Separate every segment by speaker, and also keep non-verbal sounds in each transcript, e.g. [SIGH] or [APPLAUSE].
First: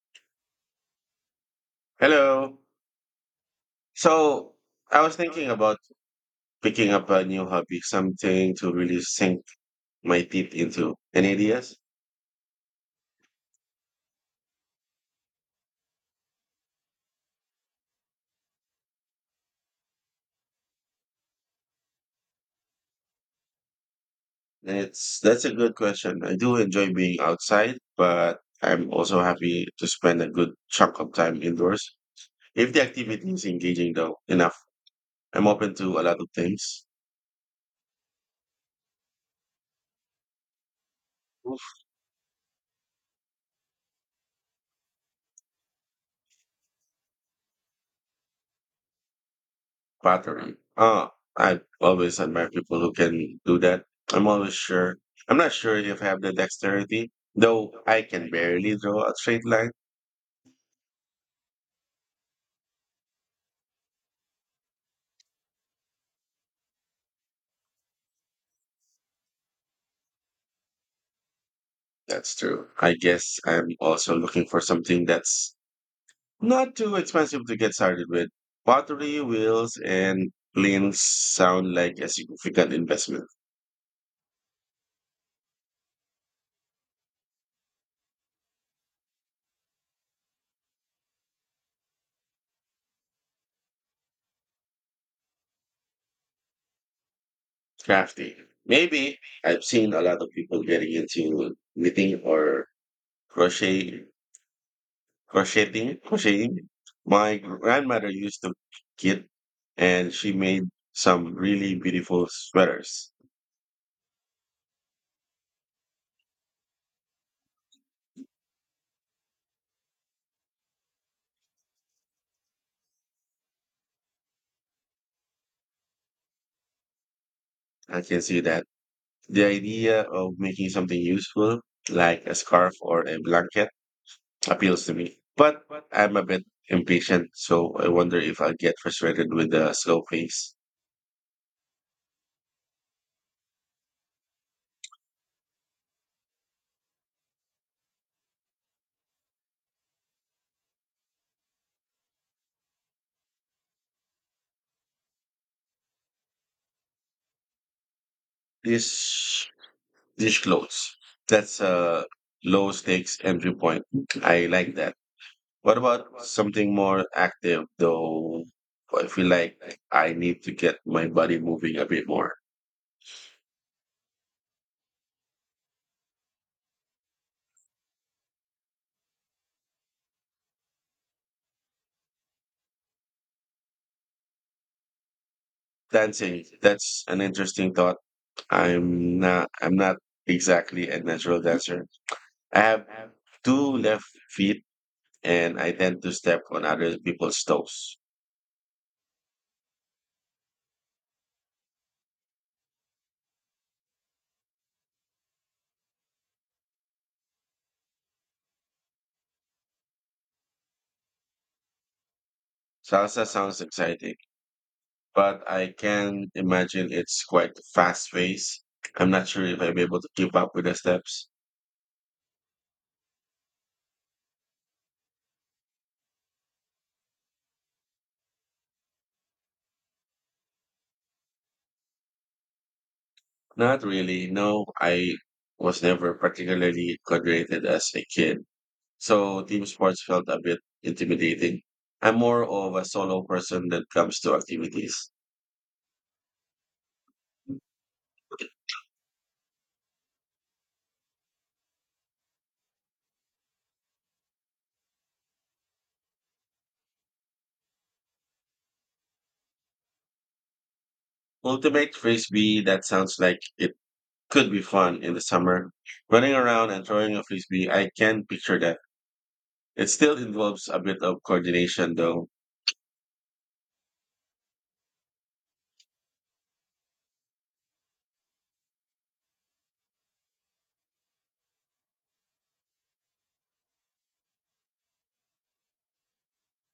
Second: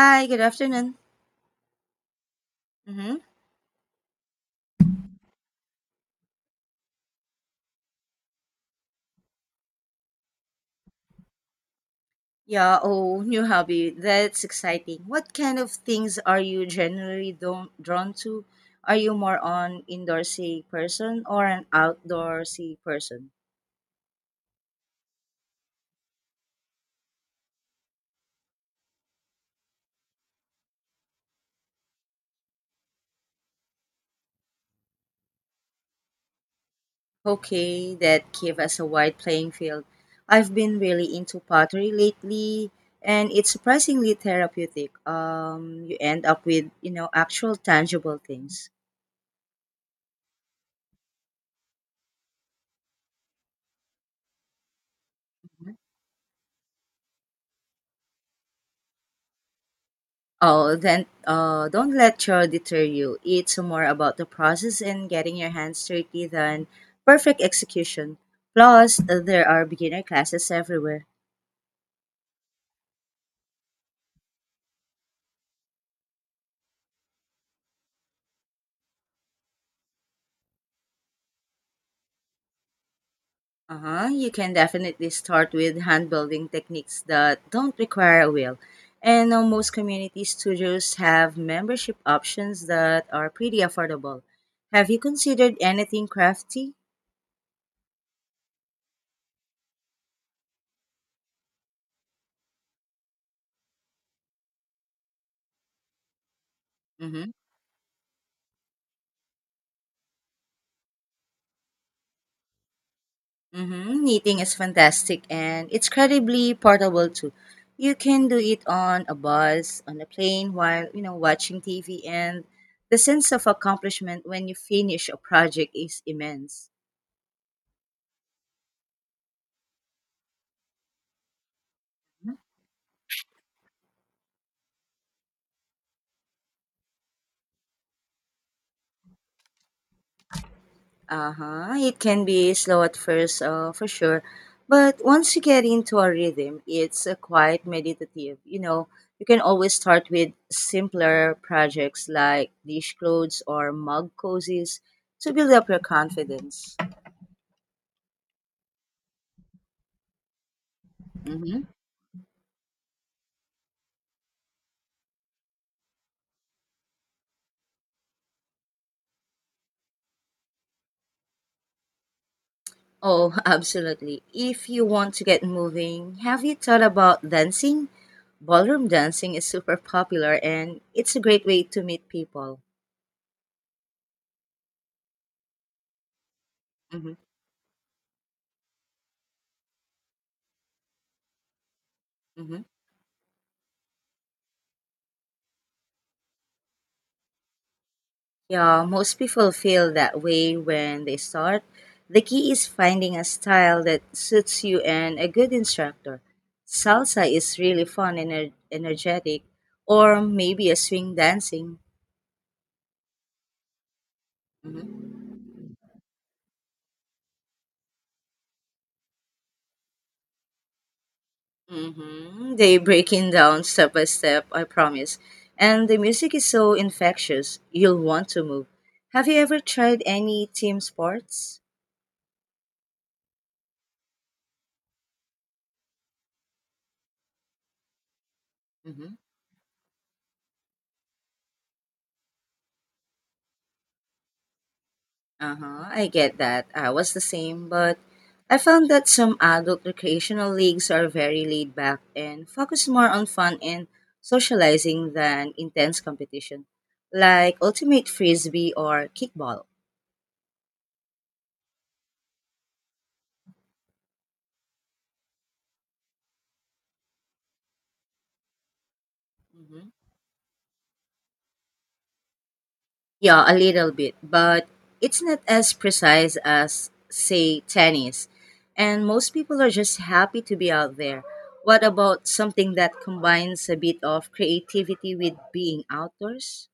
Speaker 1: Hi, good afternoon.
Speaker 2: Hello.
Speaker 1: Mm-hmm.
Speaker 2: So I was thinking about picking up a new hobby, something to really sink my teeth into. Any ideas?
Speaker 1: Yeah, oh, new hobby. That's exciting. What kind of things are you generally don't, drawn to? Are you more on indoorsy person or an outdoorsy person?
Speaker 2: It's That's a good question. I do enjoy being outside, but I'm also happy to spend a good chunk of time indoors. If the activity is engaging though enough, I'm open to a lot of things.
Speaker 1: Okay, that give us a wide playing field. I've been really into pottery lately and it's surprisingly therapeutic. You end up with, you know, actual tangible things.
Speaker 2: Pottery. Oh, I've always admired people who can do that. I'm always sure. I'm not sure if I have the dexterity, though I can barely draw a straight line.
Speaker 1: Oh, then don't let chore deter you. It's more about the process and getting your hands dirty than perfect execution. Plus, there are beginner classes everywhere.
Speaker 2: That's true. I guess I'm also looking for something that's not too expensive to get started with. Pottery, wheels, and planes sound like a significant investment.
Speaker 1: Uh-huh. You can definitely start with hand building techniques that don't require a wheel. And most community studios have membership options that are pretty affordable. Have you considered anything crafty?
Speaker 2: Crafty. Maybe I've seen a lot of people getting into knitting or crochet crocheting.
Speaker 1: Mhm.
Speaker 2: My grandmother used to knit, and she made some really beautiful sweaters.
Speaker 1: Mm-hmm. Knitting is fantastic and it's incredibly portable too. You can do it on a bus, on a plane, while you know watching TV, and the sense of accomplishment when you finish a project is immense.
Speaker 2: I can see that. The idea of making something useful, like a scarf or a blanket, appeals to me. But I'm a bit impatient, so I wonder if I'll get frustrated with the slow pace.
Speaker 1: Uh huh. It can be slow at first, for sure, but once you get into a rhythm, it's a quite meditative. You know, you can always start with simpler projects like dish clothes or mug cozies to build up your confidence.
Speaker 2: This dish clothes. That's
Speaker 1: Mm-hmm.
Speaker 2: a low stakes entry point. I like that. What about something more active though? I feel like I need to get my body moving a bit more.
Speaker 1: Oh, [LAUGHS] absolutely. If you want to get moving, have you thought about dancing? Ballroom dancing is super popular and it's a great way to meet people.
Speaker 2: Dancing, that's
Speaker 1: Hmm.
Speaker 2: an interesting thought. I'm not exactly a natural dancer. I
Speaker 1: Hmm.
Speaker 2: have two left feet and I tend to step on other people's toes.
Speaker 1: Yeah, most people feel that way when they start. The key is finding a style that suits you and a good instructor. Salsa is really fun and energetic, or maybe a swing dancing.
Speaker 2: Salsa sounds exciting,
Speaker 1: Mm-hmm.
Speaker 2: but I can imagine it's quite fast paced. I'm not sure if I'll be able to keep up with the steps.
Speaker 1: Hmm. They breaking down step by step, I promise. And the music is so infectious, you'll want to move. Have you ever tried any team sports?
Speaker 2: Not really. No, I was never particularly coordinated as a kid,
Speaker 1: Mm-hmm.
Speaker 2: so team sports felt a bit intimidating. I'm more of a solo person that comes to activities.
Speaker 1: Uh huh. I get that. I was the same, but I found that some adult recreational leagues are very laid back and focus more on fun and socializing than intense competition, like ultimate frisbee or kickball.
Speaker 2: Ultimate frisbee, that sounds like it could be fun in the summer. Running around and throwing a frisbee, I can picture that. It still involves a bit of coordination though,
Speaker 1: Yeah, a little bit, but it's not as precise as, say, tennis. And most people are just happy to be out there. What about something that combines a bit of creativity with being outdoors?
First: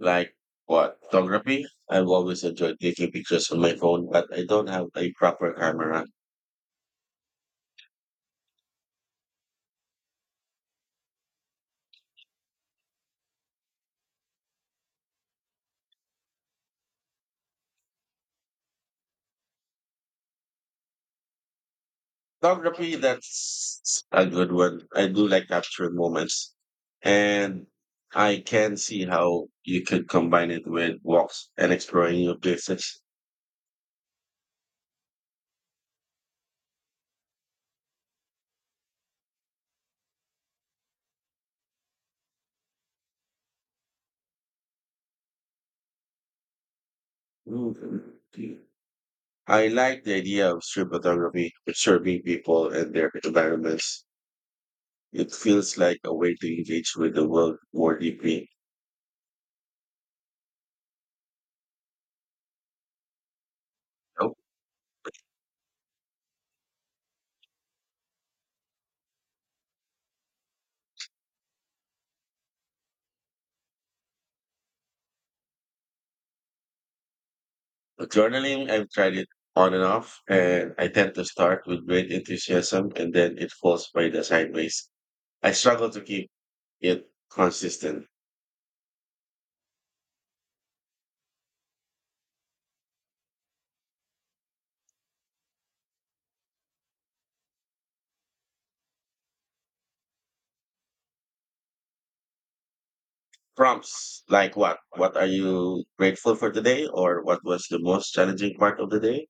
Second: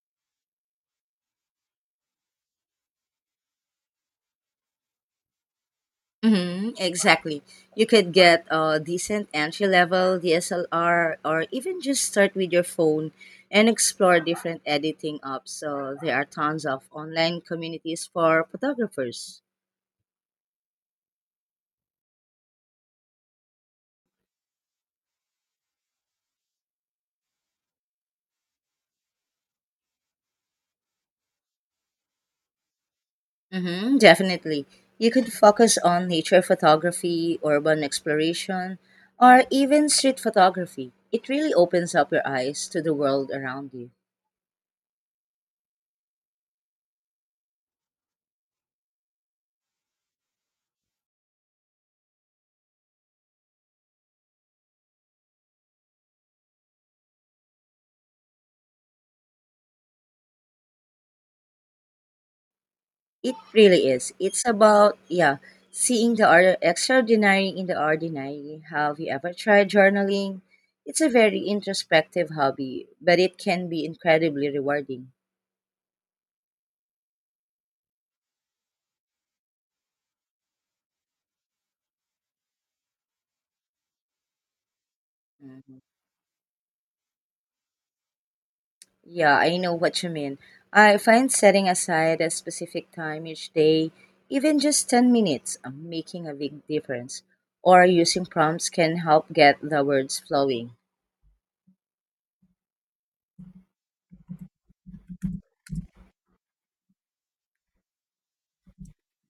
Speaker 2: like what? Photography? I've always enjoyed taking pictures on my phone, but I don't have a proper camera.
Speaker 1: Hmm, exactly. You could get a decent entry level DSLR or even just start with your phone and explore different editing apps. So there are tons of online communities for photographers.
Speaker 2: Photography, that's a good one. I do like capturing moments. And I can see how you could combine it with walks and exploring new places.
Speaker 1: Mm-hmm, definitely. You could focus on nature photography, urban exploration, or even street photography. It really opens up your eyes to the world around you.
Speaker 2: I like the idea of street photography, observing people and their environments. It feels like a way to engage with the world more deeply.
Speaker 1: It really is.
Speaker 2: Oh,
Speaker 1: It's about, yeah, seeing the extraordinary in the ordinary. Have you ever tried journaling? It's a very introspective hobby, but it can be incredibly rewarding.
Speaker 2: Journaling, I've tried it on and off, and I tend to start with great enthusiasm and then it falls by the sideways. I
Speaker 1: Mm-hmm.
Speaker 2: struggle to keep it consistent.
Speaker 1: Yeah, I know what you mean. I find setting aside a specific time each day, even just 10 minutes, making a big difference. Or using prompts can help get the words flowing.
Speaker 2: Prompts like what? What are you grateful for today? Or what was the most challenging part of the day?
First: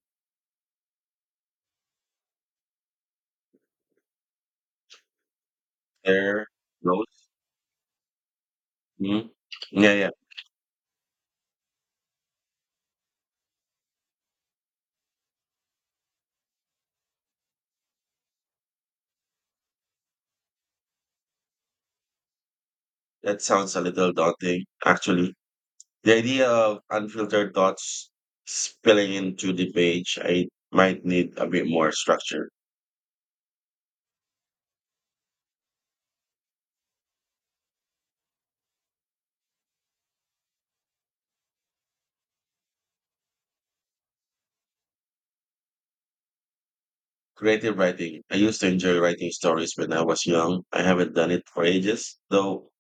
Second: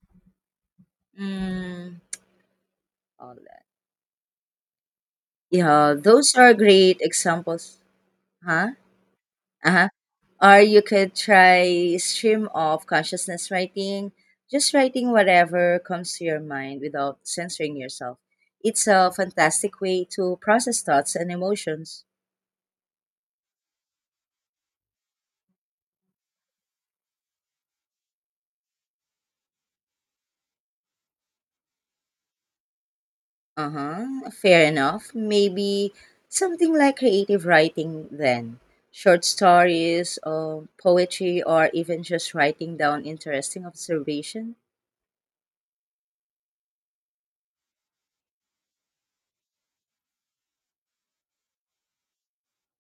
Speaker 1: Mm, all that. Yeah, those
Speaker 2: There,
Speaker 1: are great
Speaker 2: those.
Speaker 1: examples. Huh?
Speaker 2: Mhm.
Speaker 1: Uh-huh.
Speaker 2: Yeah, yeah.
Speaker 1: Or you could try stream of consciousness writing, just writing whatever comes to your mind without censoring yourself. It's a fantastic way to process thoughts and emotions.
Speaker 2: That sounds a little daunting, actually. The idea of unfiltered thoughts spilling into the page, I might need a bit more structure.
Speaker 1: Uh huh. Fair enough. Maybe something like creative writing then. Short stories, poetry, or even just writing down interesting observation.
Speaker 2: Creative writing. I used to enjoy writing stories when I was young. I haven't done it for ages, though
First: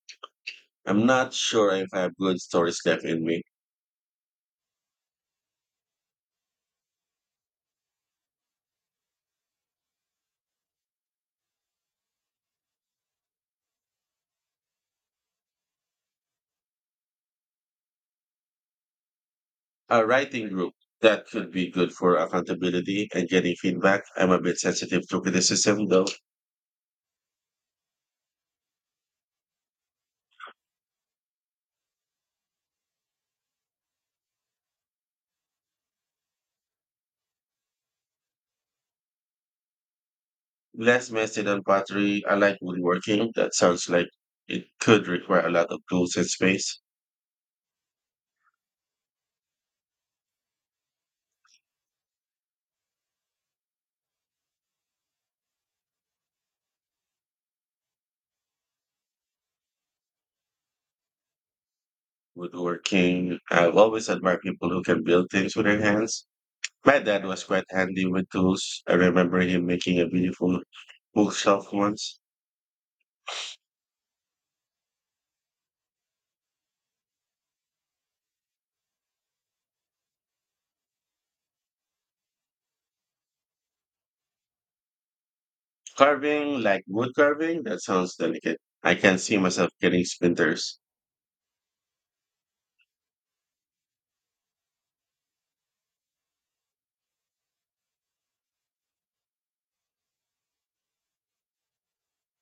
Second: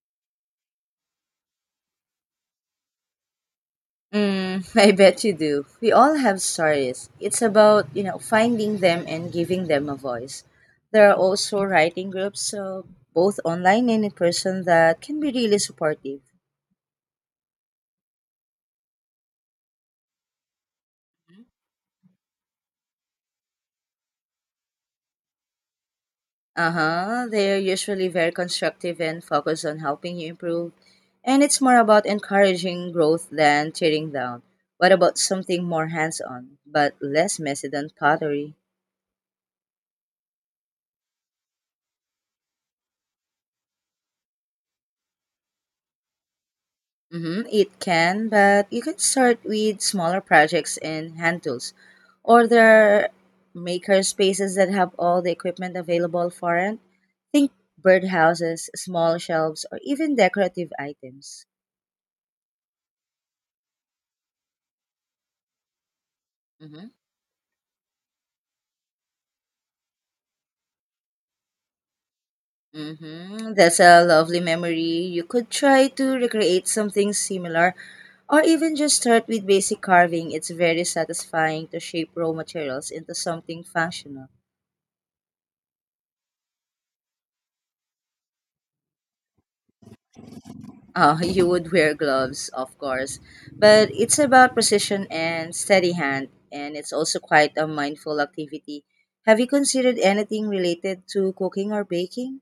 Speaker 2: I'm not sure if I have good stories left in me.
Speaker 1: Mm, [LAUGHS] I bet you do. We all have stories. It's about, you know, finding them and giving them a voice. There are also writing groups, both online and in person, that can be really supportive.
Speaker 2: A writing group that could be good for accountability and getting feedback. I'm a bit sensitive to criticism though.
Speaker 1: Uh huh. They're usually very constructive and focused on helping you improve. And it's more about encouraging growth than tearing down. What about something more hands on, but less messy than pottery?
Speaker 2: Less messy than pottery. I like woodworking. That sounds like it could require a lot of tools and space.
Speaker 1: Mm-hmm, it can, but you can start with smaller projects and hand tools. Or there are maker spaces that have all the equipment available for it. Think birdhouses, small shelves, or even decorative items.
Speaker 2: Woodworking. I've always admired people who can build things with their hands.
Speaker 1: Mm-hmm.
Speaker 2: My dad was quite handy with tools. I remember him making a beautiful bookshelf once.
Speaker 1: Hmm. That's a lovely memory. You could try to recreate something similar or even just start with basic carving. It's very satisfying to shape raw materials into something functional.
Speaker 2: Carving, like wood carving, that sounds delicate. I can see myself getting splinters.
Speaker 1: [LAUGHS] You would wear gloves, of course, but it's about precision and steady hand, and it's also quite a mindful activity. Have you considered anything related to cooking or baking?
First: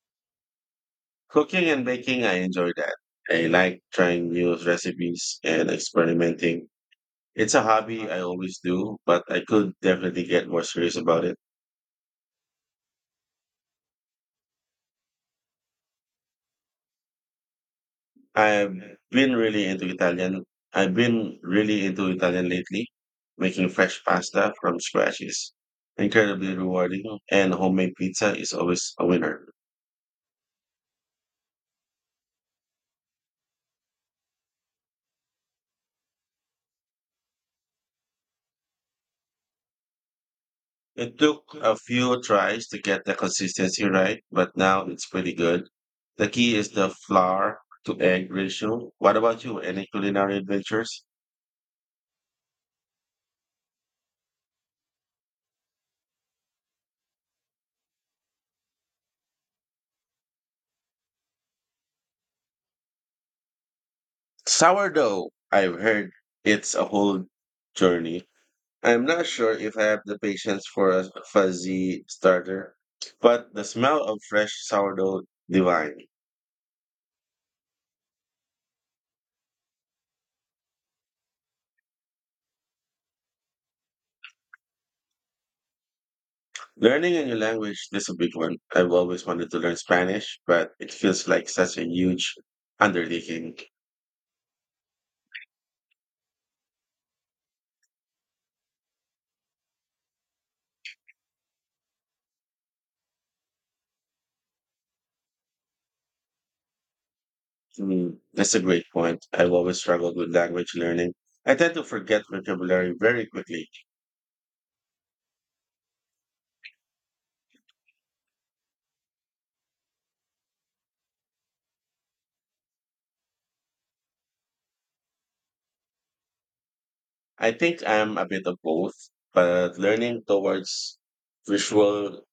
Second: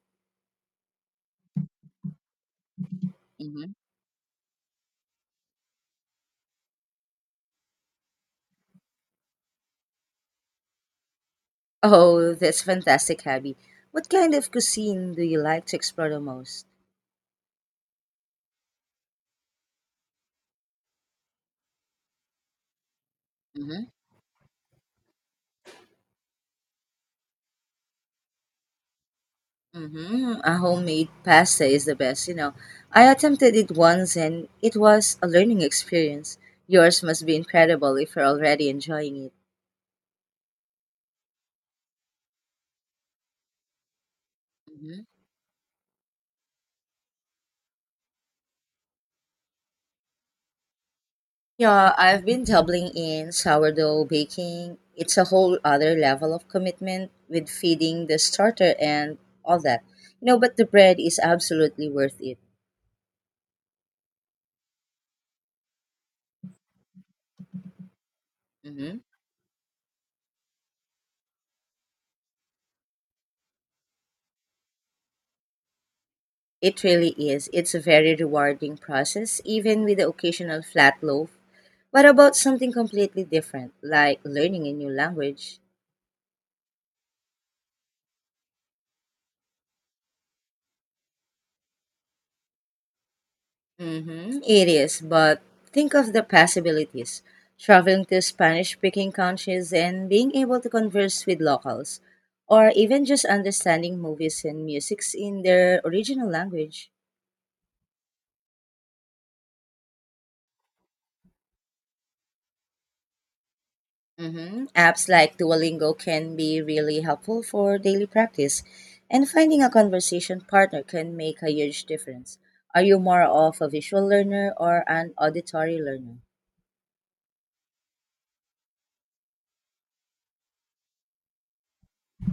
Speaker 2: Cooking and baking, I enjoy that. I
Speaker 1: Hmm.
Speaker 2: like trying new recipes and experimenting. It's a hobby I always do, but I could definitely get more serious about it.
Speaker 1: Oh, that's fantastic hobby. What kind of cuisine do you like to explore the most?
Speaker 2: I've been really into Italian. I've been really into Italian lately. Making fresh pasta from scratch is incredibly rewarding, and homemade pizza is always a winner.
Speaker 1: Mm-hmm. A homemade pasta is the best, you know. I attempted it once and it was a learning experience. Yours must be incredible if you're already enjoying it.
Speaker 2: It took a few tries to get the consistency right, but now
Speaker 1: Hmm.
Speaker 2: it's pretty good. The key is the flour to egg ratio. What about you? Any culinary adventures?
Speaker 1: Yeah, I've been doubling in sourdough baking. It's a whole other level of commitment with feeding the starter and all that. You know, but the bread is absolutely worth it.
Speaker 2: Sourdough, I've heard it's a whole journey.
Speaker 1: Hmm.
Speaker 2: I'm not sure if I have the patience for a fuzzy starter, but the smell of fresh sourdough, divine.
Speaker 1: It really is. It's a very rewarding process, even with the occasional flat loaf. What about something completely different, like learning a new language?
Speaker 2: Learning a new language is a big one. I've always wanted to learn Spanish, but it feels like such a huge undertaking.
Speaker 1: Mm-hmm. It is, but think of the possibilities. Traveling to Spanish speaking countries and being able to converse with locals, or even just understanding movies and musics in their original language.
Speaker 2: Mm, that's a great point. I've always struggled with language learning. I tend to forget vocabulary very quickly.
Speaker 1: Mm-hmm. Apps like Duolingo can be really helpful for daily practice, and finding a conversation partner can make a huge difference. Are you more of a visual learner or an auditory learner?
Speaker 2: I think I'm a bit of both, but visual,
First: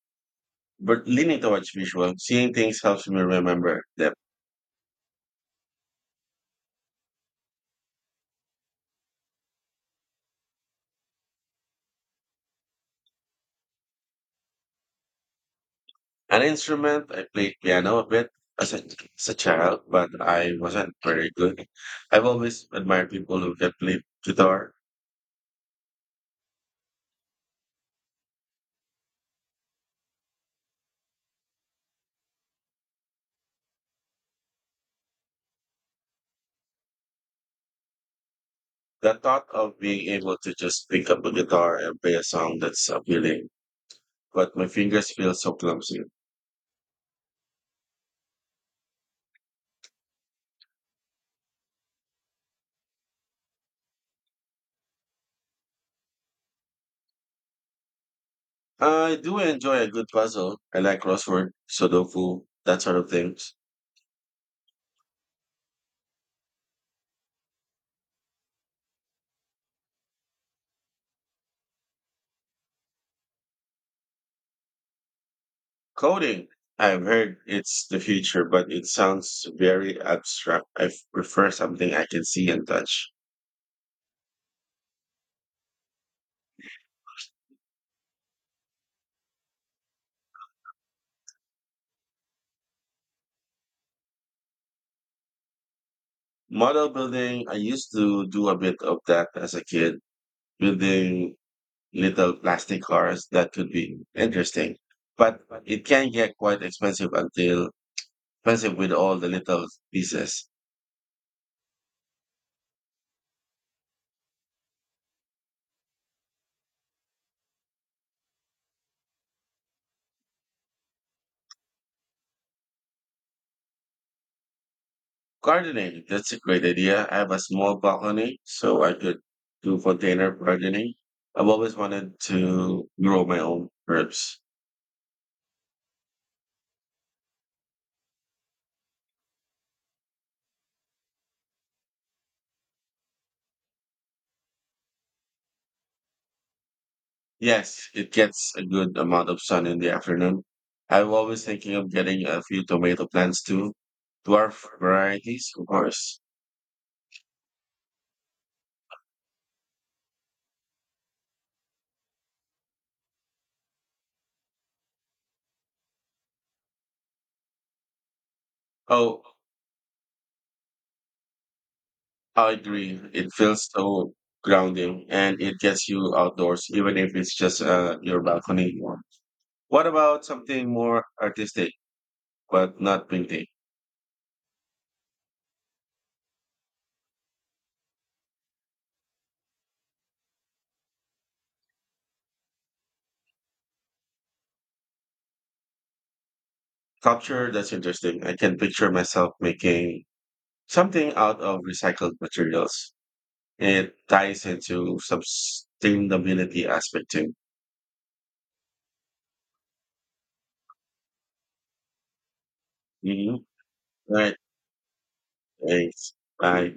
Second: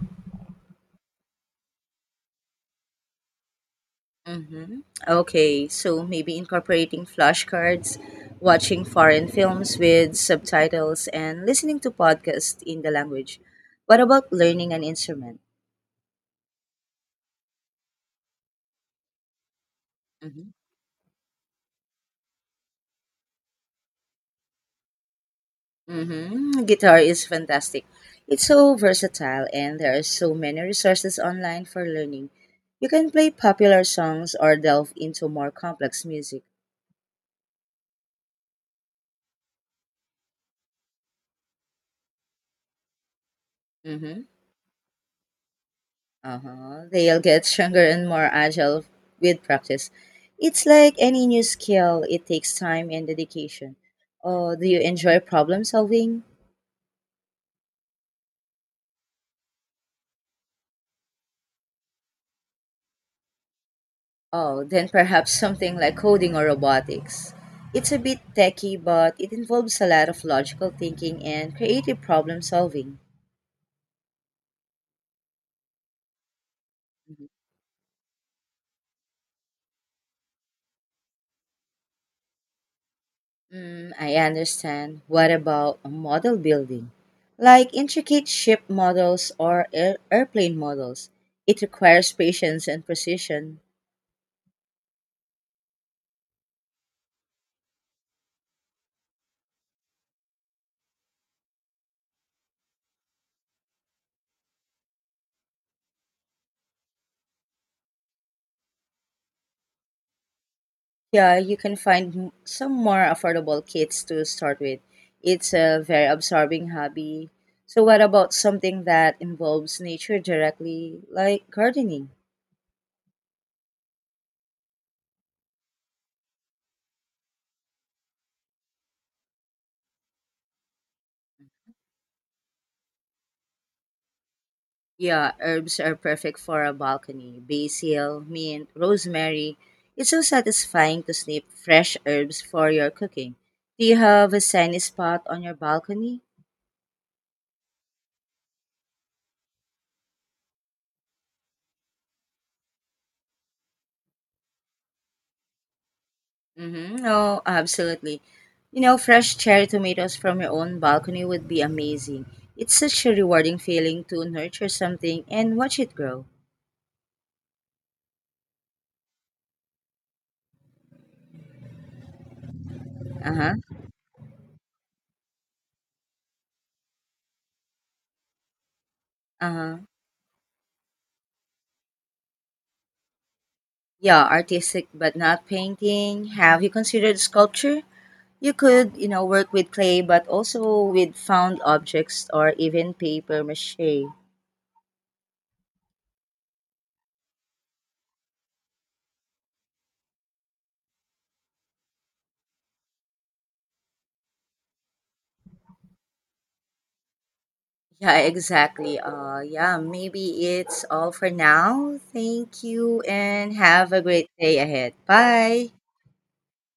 Speaker 2: but leaning towards visual, seeing things helps me remember them.
Speaker 1: Mm-hmm. Okay, so maybe incorporating flashcards, watching foreign films with subtitles, and listening to podcasts in the language. What about learning an instrument?
Speaker 2: An instrument, I played piano a bit as a, as a child, but
Speaker 1: Mm-hmm.
Speaker 2: I wasn't very good. I've always admired people who can play guitar.
Speaker 1: Mm-hmm. Guitar is fantastic. It's so versatile, and there are so many resources online for learning. You can play popular songs or delve into more complex music.
Speaker 2: The thought of being able to just pick up a guitar and play a song that's appealing
Speaker 1: Mm-hmm.
Speaker 2: but my fingers feel so clumsy.
Speaker 1: Uh-huh. They'll get stronger and more agile with practice. It's like any new skill, it takes time and dedication. Oh, do you enjoy problem solving?
Speaker 2: I do enjoy a good puzzle. I like crossword, Sudoku, that sort of things.
Speaker 1: Oh, then perhaps something like coding or robotics. It's a bit techy, but it involves a lot of logical thinking and creative problem solving.
Speaker 2: Coding, I've heard it's the future, but it sounds very abstract. I prefer something I can see and touch.
Speaker 1: Mm, I understand. What about model building? Like intricate ship models or airplane models. It requires patience and precision.
Speaker 2: Model building, I used to do a bit of that as a kid, building little plastic cars that could be interesting. But it can get quite expensive with all the little pieces.
Speaker 1: Yeah, you can find some more affordable kits to start with. It's a very absorbing hobby. So, what about something that involves nature directly, like gardening?
Speaker 2: Gardening, that's a great idea. I have a small balcony, so I could do container gardening. I've always wanted to grow my own herbs.
Speaker 1: Yeah, herbs are perfect for a balcony. Basil, mint, rosemary. It's so satisfying to snip fresh herbs for your cooking. Do you have a sunny spot on your balcony?
Speaker 2: Yes, it gets a good amount of sun in the afternoon. I'm always thinking of getting a few tomato plants too. Dwarf varieties, of course.
Speaker 1: Mm-hmm. Oh, absolutely. You know, fresh cherry tomatoes from your own balcony would be amazing. It's such a rewarding feeling to nurture something and watch it grow.
Speaker 2: Oh, I agree. It
Speaker 1: Uh huh.
Speaker 2: feels so grounding and it gets you outdoors, even if it's just your balcony.
Speaker 1: Uh huh.
Speaker 2: What about something more artistic, but not painting?
Speaker 1: Yeah, artistic but not painting. Have you considered sculpture? You could, you know, work with clay but also with found objects or even paper mache.
Speaker 2: Sculpture, that's interesting. I can picture myself making something out of recycled materials. It ties into sustainability aspect too.
Speaker 1: Yeah, exactly. Yeah, maybe it's all for now. Thank you
Speaker 2: Mm-hmm.
Speaker 1: and have a great
Speaker 2: Right.
Speaker 1: day ahead. Bye.
Speaker 2: Thanks. Bye.